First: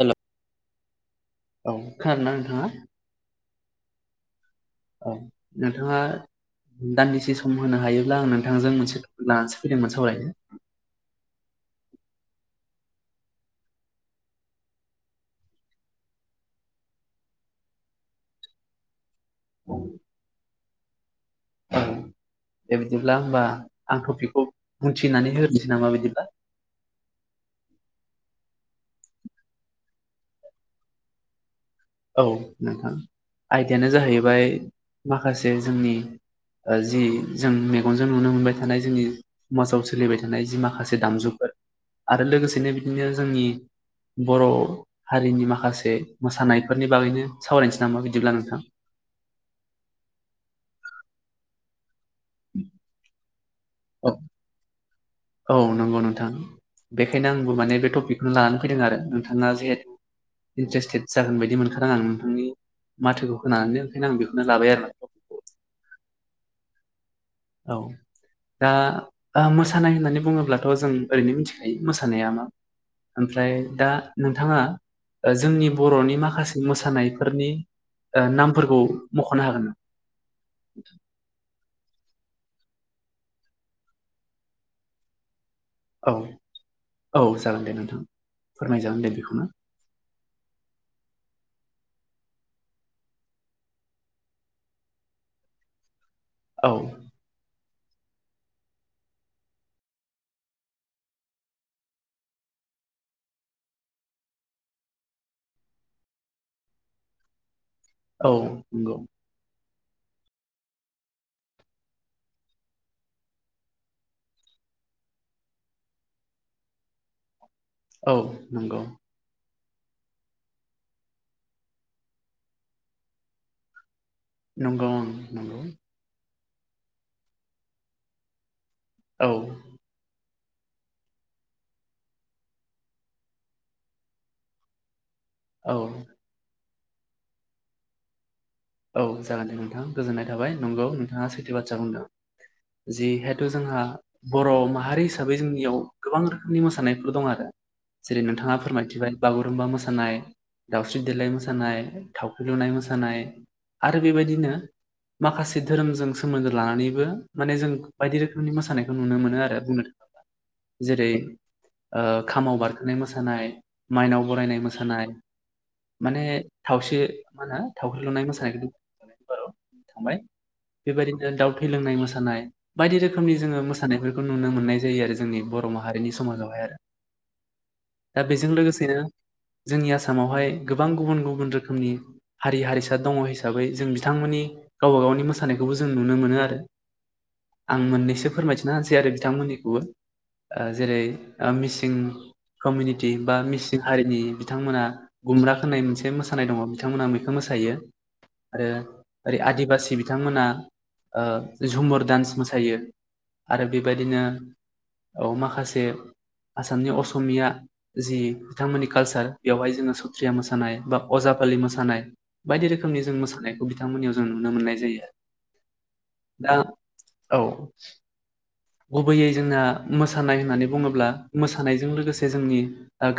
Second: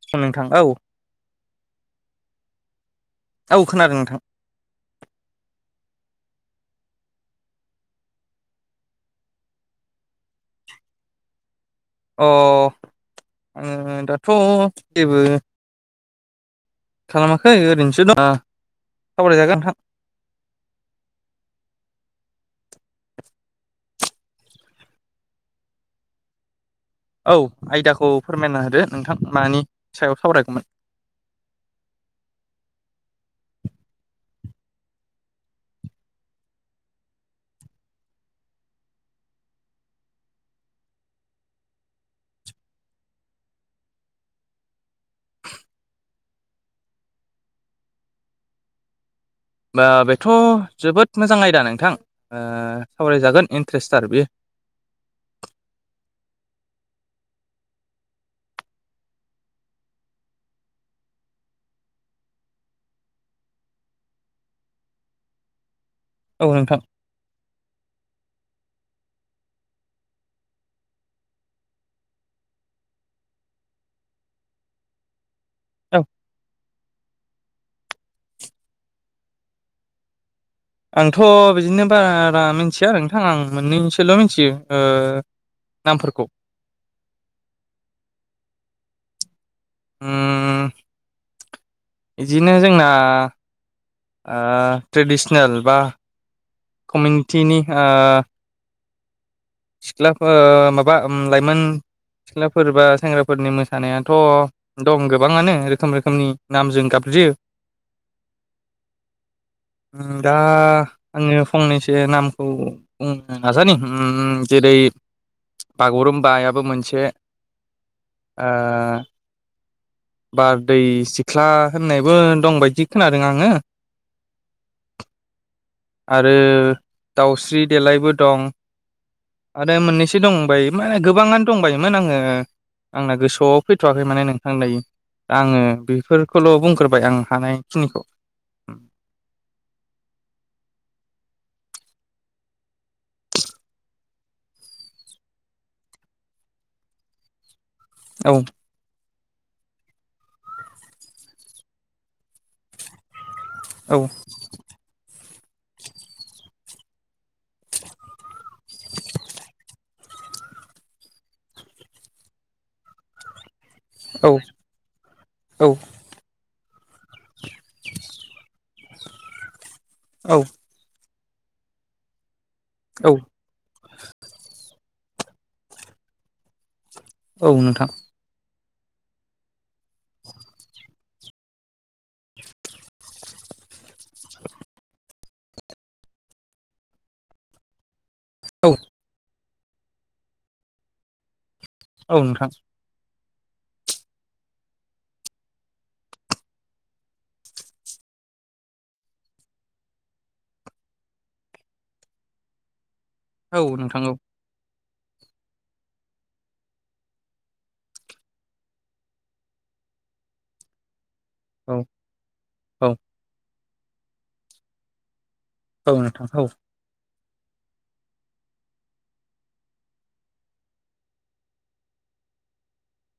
हेल' नोंथां औ। औ खोनादोना नोंथाङा। औ खोनादों नोंथां। औ नोंथाङा दानदिसे सम होनो हायोब्ला आं नोंथांजों मोनसे लानानैसो फैदोंमोन सावरायनो। [inaudible] अ उम दाथ' जेबो खालामाखै ओरैनोसो दं आ सावरायजागोन नोंथां। [inaudible] दे बिदिब्ला होमबा आं टपिकखौ बुंथिनानै होनिसै नामा बिदिब्ला। औ आयदाखौ फोरमायना होदो नोंथां मानि सायाव सावरायगौमोन। औ नोंथां आयदायानो जाहैबाय माखासे जोंनि ओ जि जों मेगनजों नुनो मोनबाय थानाय जोंनि समाजाव सोलिबाय थानाय जि माखासे दामजुफोर आरो लोगोसेनो बिदिनो जोंनि बर' हारिनि माखासे मोसानाय। बेफोरनि बागैनो सावरायनोसै नामा बिदिब्ला नोंथां। बा बेथ' जोबोद मोजां आयदा नोंथां ओ सावरायजागोन। त्रेस्थार औ बेयो। औ नंगौ नोंथां। बेखायनो आंबो माने बे टपिकखौनो लानानै फैदों आरो नोंथाङा जिहेथु इन्ट्रेस्टेड जागोन बायदि मोनखादों आं नोंथांनि माथोखौ खोनानैनो ओंखायनो आं बेखौनो लाबाय आरो ना औ नोंथां। औ दा ओ मोसानाय होन्नानै बुङोब्लाथ' जों ओरैनो मिथिखायो मोसानाया मा। ओमफ्राय दा नोंथाङा जोंनि औ बर'नि माखासे मोसानाय मोसानायफोरनि नामफोरखौ मख'नो हागोन नामा। आंथ' बिदिनो बारा मिथिया आरो नोंथां आं मोननैसोल' मिथियो। औ नामफोरखौ औ जागोन दे नोंथां फोरमाय जागोन दे बेखौनो। ओम बिदिनो जोंना आ ट्रेडिसनेल बा औ कमिउनिटिनि आ सिख्लाफोर माबा लाइमोन सिख्लाफोर बा सेंग्राफोरनि मोसानायाथ' दं गोबाङानो रोखोम रोखोमनि नामजों गाब [inaudible] औ नंगौ। दा आङो फंनैसो नामखौ बुंनो नाजानि। जेरै बागुरुम्बायाबो मोनसे। औ ओ नंगौ। बारदै सिख्ला होननायबो दं बायदि खोनादों आङो। नंगौ ओं नंगौ। आरो दाउस्रि देलायबो दं औ आरो मोननैसो दं। माने गोबाङानो दंबायोमोन आङो आंना गोसोआव फैथ'वाखै माने नोंथां दायो। दा आङो औ बेफोरखौल' बुंग्रोबाय आं हानायखिनिखौ। औ जागोन दे नोंथां गोजोननाय थाबाय नंगौ नोंथाङा सैथो बाथ्रा बुंदों। जिहेथु जोंहा बर' माहारि हिसाबै जोंनियाव गोबां रोखोमनि मोसानायफोर दं आरो। जेरै औ नोंथाङा फोरमायथिबाय। बागुरुम्बा मोसानाय दाावस्रि देलााय मोसानाय थावख्रि लुनाय मोसानाय। औ आरो बेबायदिनो। माखासे धोरोमजों सोमोन्दो लानानैबो माने जों बायदि रोखोमनि मोसानायखौ नुनो मोनो आरो बुंनो थाङोब्ला। जेरै खामाव बारखोनाय मोसानाय। माइनाव औ बरायनाय मोसानाय औ माने थावसे मा होनो थावख्रि लुनाय मोसानाय। थांबाय औ बेबायदिनो दाउ थै लोंनाय मोसानाय। बायदि औ रोखोमनि जोङो मोसानायफोरखौ नुनो मोननाय जायो आरो जोंनि बर' माहारिनि समाजावहाय आरो। औ नोंथां। दा बेजों जोंनि आसामावहाय गोबां गुबुन गुबुन रोखोमनि हारि हारिसा दङ। हिसाबै जों बिथांमोननि गावबा गावनि मोसानायखौबो जों नुनो मोनो आरो आं मोननैसो औ फोरमायथिना होनोसै आरो बिथांमोननिखौबो जेरै मिसिं औ नोंथां कमिउनिटि। बा मिसिं हारिनि बिथांमोना गुमब्रा होननाय मोनसे मोसानाय दङ बिथांमोना बिखौ मोसायो। आरो ओरै आदिबासि बिथांमोना। झुमुर दान्स मोसायो आरो औ नोंथां औ बेबायदिनो। औ माखासे। आसामनि असमिया जि बिथांमोननि कालसार बेवहाय जोङो सथ्रिया मोसानाय बा अजा फालि औ मोसानाय बायदि रोखोम। औ मोसानायखौ बिथांमोननियाव जों नुनो मोननाय जायो। औ नोंथां औ। दा औ। गुबैयै जोंना मोसानाय होननानै बुङोब्ला मोसानायजों लोगोसे जोंनि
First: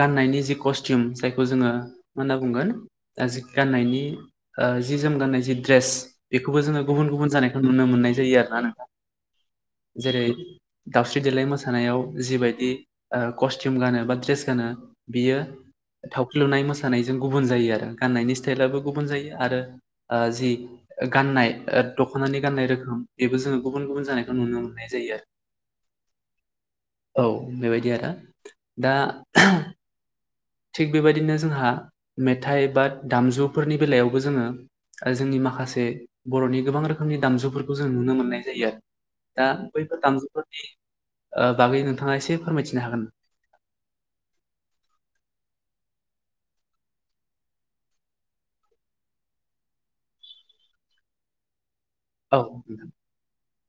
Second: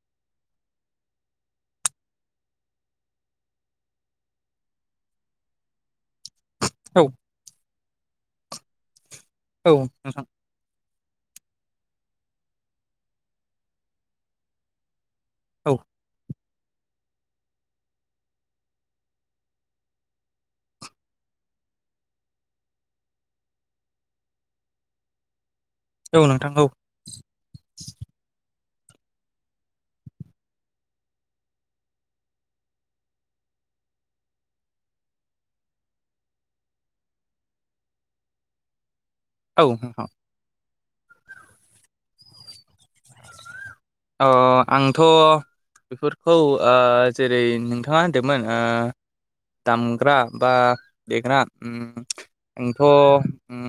गाननाय जि कसटिम जायखौ जोङो मा होनना बुंगोन गाननायनि ओ जि जोम गान्नाय जि द्रेस बेखौबो जोङो औ गुबुन गुबुन जानायखौ नुनो मोननाय जायो आरोना नोंथा। औ नोंथां। दावस्रि देेलाय मोसानायाव जि बायदि ओ कस्टिम गानो बा ड्रेस गानो बियो औ थावख्रि लुनाय मोसानायजों गुबुन जायो आरो गाननायनि स्टाइलाबो गुबुन जायो आरो जि गाननाय दख'नानि गाननाय रोखोम बेबो जोङो गुबुन गुबुन जानाय नुनो मोननाय जायो औ नोंथां औ औ बेबायदि आरो। दा थिग बेबायदिनो जोंहा मेथाइ बा दामजुफोरनि बेलायाव बो जोङो जोंनि माखासे बर'नि गोबां रोखोमनि दामजुफोरखौ जों नुनो मोननाय जायो। दा औ बैफोर नोंथां दामजुफोरनि ओ बागै नोंथाङा एसे फोरमायथि अ आंथ' बेफोर औ जेरै नोंथाङा होनदोमोन ओ दामग्रा बा देग्रा औ नोंथां आंथ' उम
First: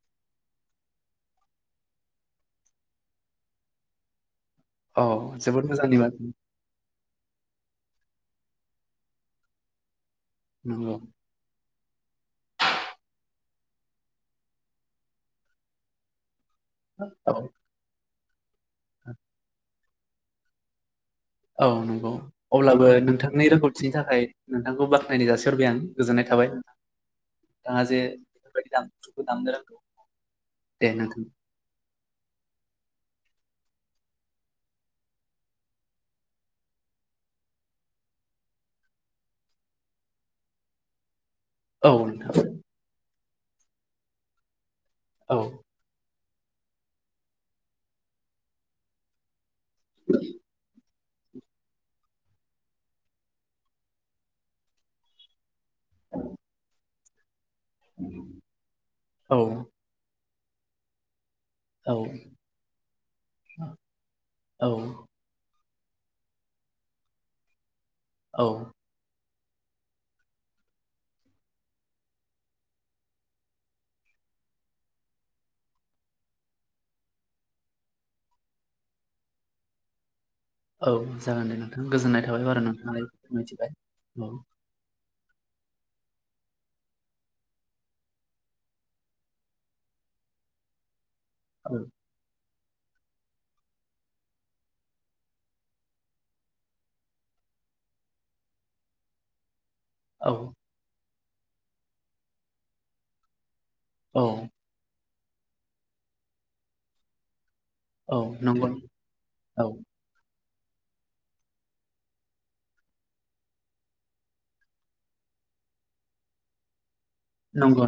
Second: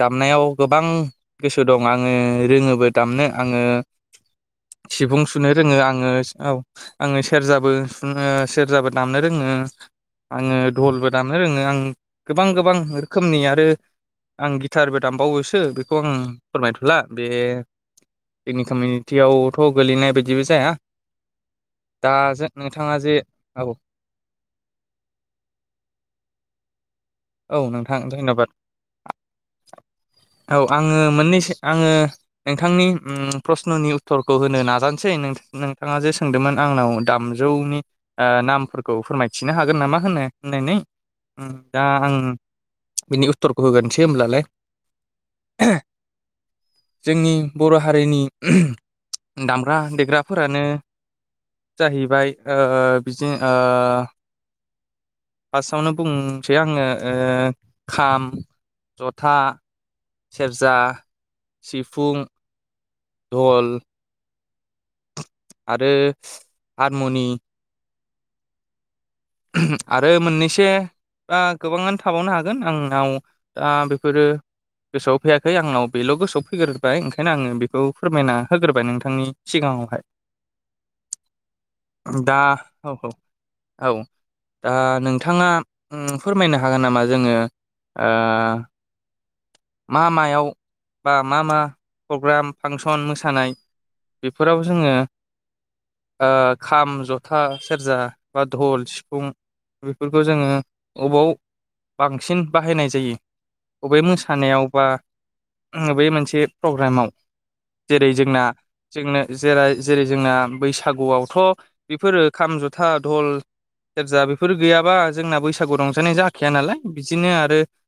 दामनायाव गोबां गोसो दं आङो रोङोबो दामनो। आङो औ सिफुं सुनो जोबोद रोङो मोजांनि आङो बाथ्रा औ आङो सेरजाबो सुङनो सेरजाबो दामनो रोङो आङो नंगौ धलबो दामनो रोङो आं गोबां गोबां रोखोमनि आरो आं गिटारबो दामबावोसो बेखौ आं फोरमायथ'ला बे औ इनि कमिउनिटियावथ' गोलैनाय बायदिबो जाया। औ नंगौ दा जों अब्लाबो नोंथाङा जे नोंथांनि औ रोंगौथिनि थाखाय नोंथांखौ बाख्नायनाय जासिहरबाय आं गोजोननाय था थाबाय औ नोंथाङा नोंथां जे धन्यबाद। बेफोरबायदि दामजुखौ दामनो रोंगौ औ दे आङो नोंथां मोननैसो आङो नोंथांनि उम प्रस्न'नि उत्तरखौ होनो नाजानोसै नों नोंथाङा जे सोंदोंमोन आंनाव दाम जौनि ओ नामफोरखौ फोरमायथिनो हागोन नामा होनो होननानै। दा औ आं नोंथां बिनि उत्तरखौ होगोनोसै होमब्लालाय औ जोंनि बर' हारिनि दामग्रा देग्राफोरानो जाहैबाय ओ बिजों ओ फार्स्टआवनो बुंसै आङो ओ खाम जथा औ सेरजा औ सिफुं धल औ आरो हारमनि औ आरो मोननैसे आ गोबाङानो थाबावनो हागोन आंनाव दा बेफोरो गोसोआव फैयाखै आंनाव बेल' गोसोआव फैग्रोबाय ओंखायनो आङो बेखौ फोरमायना होग्रोबाय नोंथांनि सिगाङावहाय। औ जागोन दे नोंथाङा गोजोननाय दा थाबाय औ औ औ [unintelligible] दा नोंथाङा उम फोरमायनो हागोन नामा जोङो आ मा मायाव बा मा मा औ प्रग्राम फांसन मोसानाय बेफोराव जोङो ओ खाम जथा सेरजा बा धल सिफु़ं बेफोरखौ जोङो औ बबाव बांसिन बाहायनाय जायो। बबे औ मोसानायाव बा बबे मोनसे प्रग्रामाव जेरै औ जोंना नंगौ जोंनो जेरा औ जेरै जोंना बैसागुआवथ' बेफोरो खाम जथा धल सेरजा बेफोर गैयाबा जोंना बैसागु रंजानाय जाखाया नालाय बिदिनो आरो नंगौ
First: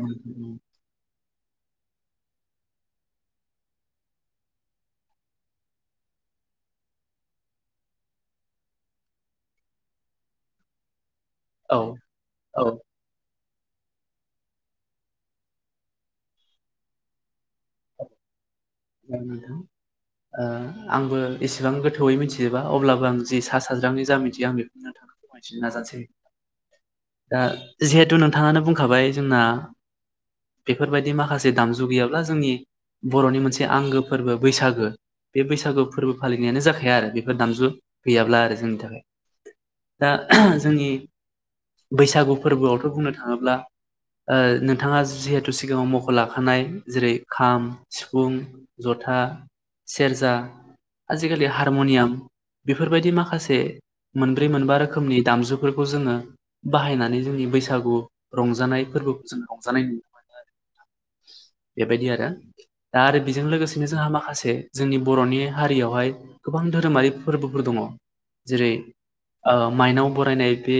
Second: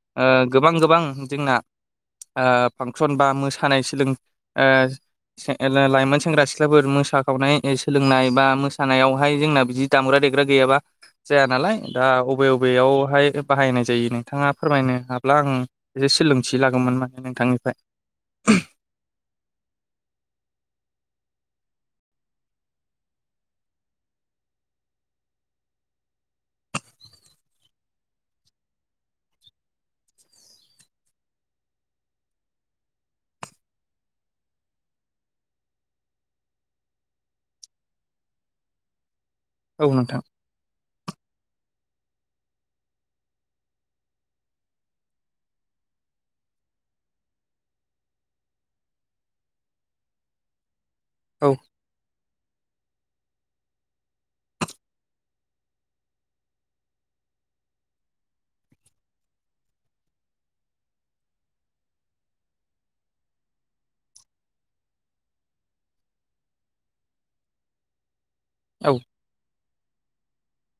ओ नोंथां। गोबां गोबां जोंना ओ फांसन बा मोसानाय सोलों ओ लाइमोन सेंग्रा सिख्लाफोर मोसाखावनाय सोलोंनाय बा मोसानायावहाय जोंना बिदि दामब्रा देग्रा गैयाबा जाया नालाय औ दा बबे औ बबेयावहाय बाहायनाय जायो नोंथाङा फोरमायनो हा अब्ला आं एसे सोलोंथि लागौमोन माने नोंथांनिफ्राय नायनायाव ओ आंबो एसेबां गोथौवयै मिथिजोबा अब्लाबो आं जे सा साज्रांनि जा मिथियो आं बेखौ थाङ मिथिनो नाजानोसै दा जिहेथु नोंथाङानो बुंखाबाय जोंना बेफोरबायदि माखासे दामजु गैयाब्ला जोंनि बर'नि मोनसे आंगो फोरबो बैसागो बे बैसागु फोरबो फालिनायानो जाखाया आरो बेफोर दामजु गैयाब्ला आरो जोंनि थाखाय औ नोंथां दा जोंनि बैसागु फोरबोआवथ' बुंनो थाङोब्ला ओ नोंथाङा जिहेथु सिगाङाव मख' लाखानाय जेरै खाम सिफुं जथा सेरजा आजिखालि औ हारमनियाम बेफोरबायद दि माखासे मोनब्रै मोनबा रोखोमनि दामजुफोरखौ जोङो बाहायनानै जोंनि बैसागु रंजानायफो [unintelligible] बेजों लोगोसेनो जोंहा माखासे जोंनि बर'नि हारियावहाय गोबां धोरोमारि फोरबोफोर दङ जेरै औ ओ माइनाव बरायनाय बे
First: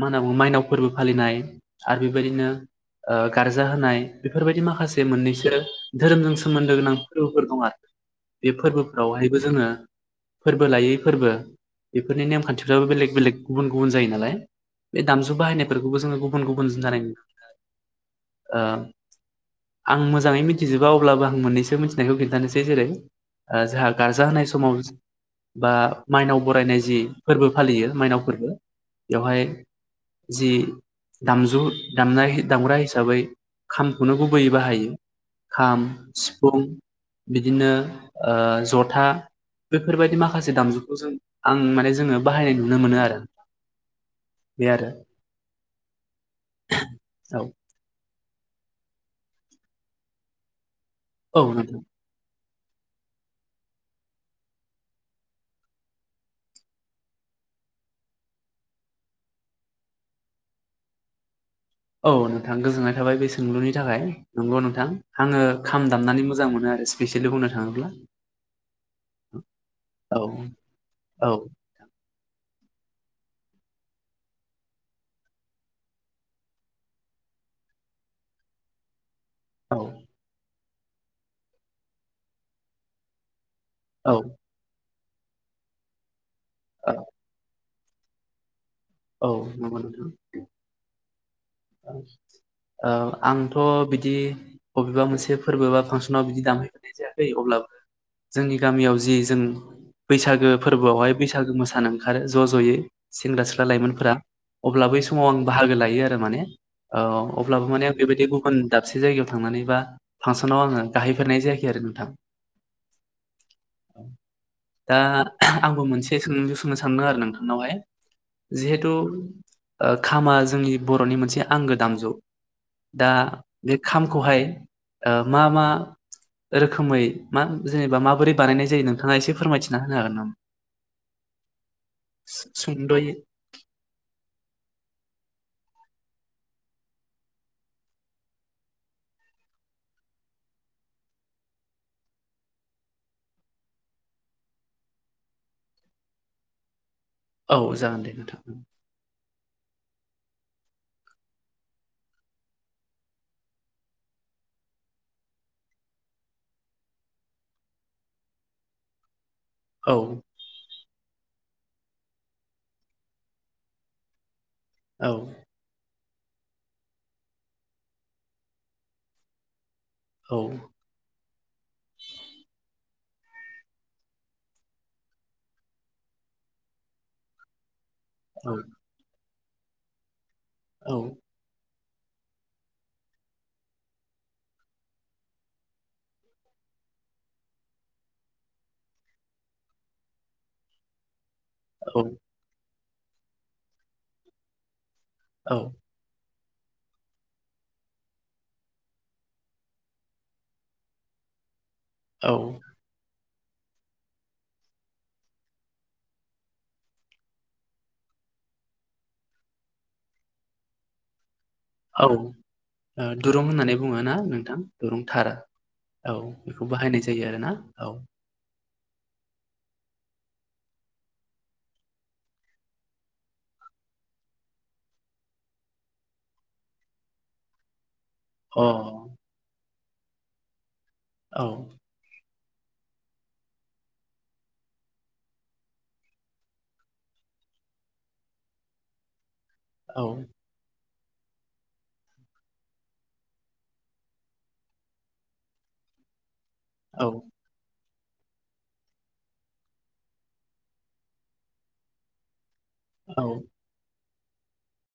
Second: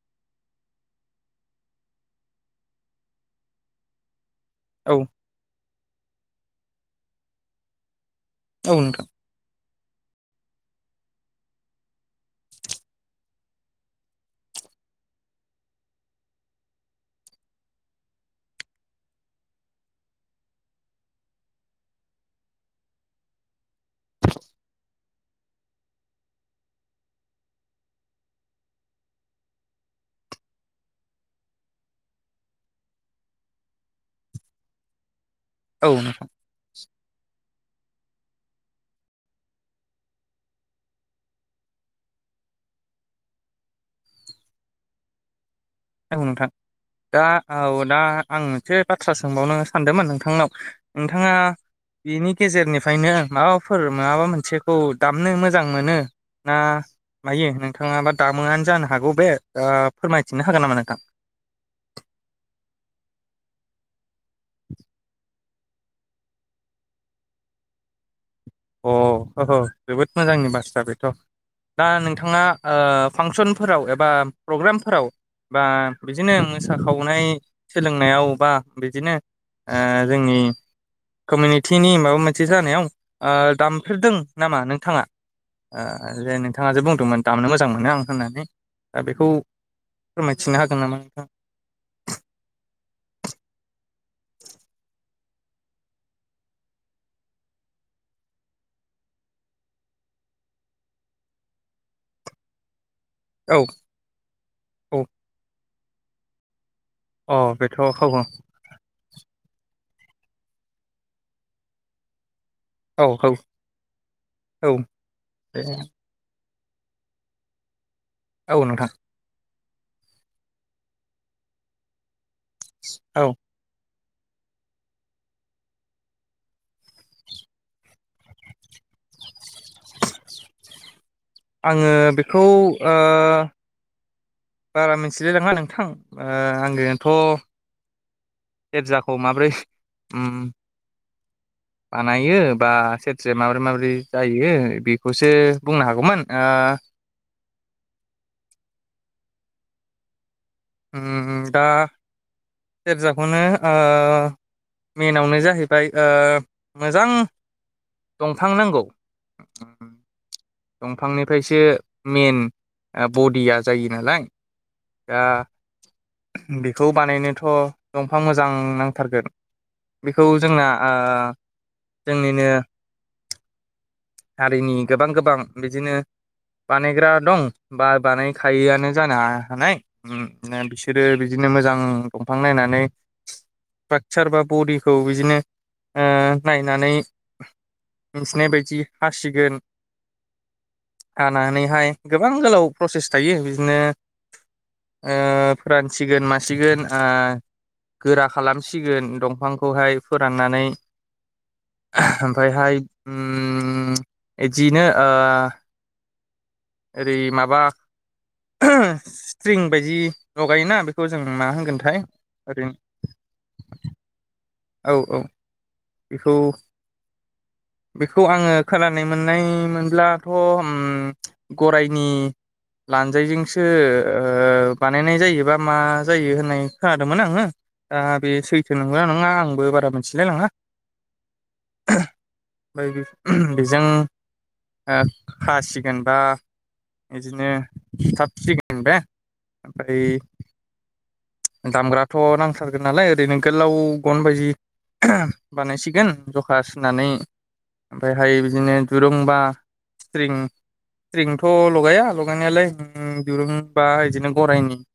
मा होनना बुङो माइनाव फोरबो फालिनाय आरो बेबायदिनो ओ गारजा होनाय बेफोरबायदि औ माखासे मोननैसो धोरोमजों सोमोन्दो गोनां फोरबोफोर दं आरो बे औ नोंथां फोरबोफोरावहायबो जोङो फोरबो लायै फोरबो बेफोरनि नेमखान्थिफ्राबो बेलेग बेलेग गुबुन गुबुन जायो नालाय बे दामजु बाहायनायफोरखौबो जोङो गुबुन गुबुन जानाय नु ओ आं मोजाङै मिथिजोबाव अब्लाबो आं मोननैसो मिथिनायखौ खिन्थानोसै जेरै ओ जोंहा गारजा होनाय समाव बा माइनाव बरायनाय जि फोरबो फालियो माइनाव फोरबो बेवहाय जि दामजु दामनाय दामग्रा हिसाबै खामखौनो गुबैयै बाहायो खाम औ नोंथां सिफुं बिदिनो ओ जथा बेफोरबायदि माखासे दामजुखौ जों आं माने जोङो बाहायनाय नुनो मोनो आरो बे आरो औ नोंथां दा औ दा आं मोनसे बाथ्रा सोंबावनो सानदोंमोन नोंथांनाव नोंथाङा औ नोंथां बेनि गेजेरनिफ्रायनो माबाफोर माबा मोनसेखौ दामनो मोजां मोनो ना मायो नोंथाङाबा दामोआनो जानो हागौ बे ओ फोरमायथिनो हागोननामा नोंथां? औ नोंथां गोजोननाय थाबाय बे सोंलुनि थाखाय नंगौ नोंथां आङो खाम दामनानै मोजां मोनो आरो स्पेसियेलि बुंनो थाङोब्ला अ अह' जोबोद औ मोजांनि बाथ्रा बेथ' औ दा नोंथाङा ओ फांसनफोराव एबा प्रग्रामफोराव बा बिदिनो मोसाखावनाय सोलोंनायाव बा बिदिनो औ ओ जोंनि कमिउनिटिनि माबा मोनसे जानायाव ओ औ दामफेरदों नामा नोंथाङा? ओ जे नोंथाङ जे औ बुंदोंमोन दामनो मोजां मो नोआं होननानै दा बेखौ औ नंगौ नोंथां फोरमायथिनो हागोन नामा नोंथां? ओ आंथ' बिद बिदि बबेबा मोनसे फोरबो बा फांसनाव बिदि दामहैफनाय जायाखै अब्लाबो जोंनि गामियाव जि जों बैसागो फोरबोआवहाय बैसागो मोसानो ओंखारो ज' ज'यै औ लाइमोनफोरा अब्ला बै औ समाव आं बाहागो लायो आरो माने औ अ अब्लाबो बेथ' औ माने आं औ बेबायदि गुबुन दाबसे जायगायाव थांनानै बा फांसनाव आङो गाहायफेरनाय जायाखै आरो नोंथां। औ औ औ दा दे आंबो मोनसे सोंलु सों बुंनो सानदों आरो नोंथांनावहाय औ नोंथां जिहेथु खामा जोंनि बर'नि मोनसे आंगो दामजु दा औ बे खामखौहाय ओ मा मा रोखोमै मा जेनेबा माबोरै बानायनाय जायो नोंथाङा एसे फोरमायथि आङो बेखौ ओ सुंद'यै बारा मिथिलायलाङा नोंथां ओ आंनिनोथ' सेरजाखौ माबोरै उम बानायो बा सेरजाया माबोरै माबोरै जायो बेखौसो बुंनो हागौमोन दा दा औ जागोन दे नोंथां। उम दा सेरजाखौनो ओ मेनावनो जाहैबाय ओ मोजां दंफां नांगौ। औ दंफांनिफ्रायसो मेन बडिया जायो नालाय। औ दा बेखौ बानायनोथ' दंफां मोजां नांथारगोन। बेखौ औ जोंना ओ जोंनिनो हारिनि गोबां गोबां बिदिनो बानायग्रा दं। बा औ बानायखायोआनो जानो हानाया औ बिसोरो बिदिनो मोजां दंफां नायनानै बाक्सार बा बरडिखौ बिदिनो ओ नायनानै मिथिनाय बायदि हासिगोन हानानैहाय गोबां गोलाव प्रसेस थायो बिदिनो ओ औ फोरानसिगोन मासिगोन ओ गोरा खालामसिगोन दंफांखौहाय फोराननानै औ ओमफ्रायहाय उम इदिनो ओ ओरै माबा स्ट्रिं बायदि लगायोना बेखौ जों मा होनगोनथाय ओरैनो औ दुरुं होननानै बुङो ना नोंथां औ दुरुं औ थार। औ बेखौ बाहायनाय जायो आरो। बेखौ आङो खोनानाय मोननाय मोनब्लाथ' ओम गरायनि लानजायजोंसो ओ बानायनाय जायोबा मा जायो होननाय खोनादोंमोन आङो। दा बे अ सैथो नंगौ ना नङा आंबो बारा मोनथिलाय लाङा। औ ओमफ्राय बे बेजों। ओ खासिगोनबा बिदिनो सुथाबसिगोन बा ओमफ्राय औ दामग्राथ' नांथारगोन नालाय ओरैनो गोलाव गन बायदि बानायसिगोन जखा सुनानै ओमफ्रायहाय बिदिनो दुरुंबा स्थ्रिं स्थ्रिंथ' लगाया लगायनायालाय। उम औ दुरुं बा बिदिनो गराइनि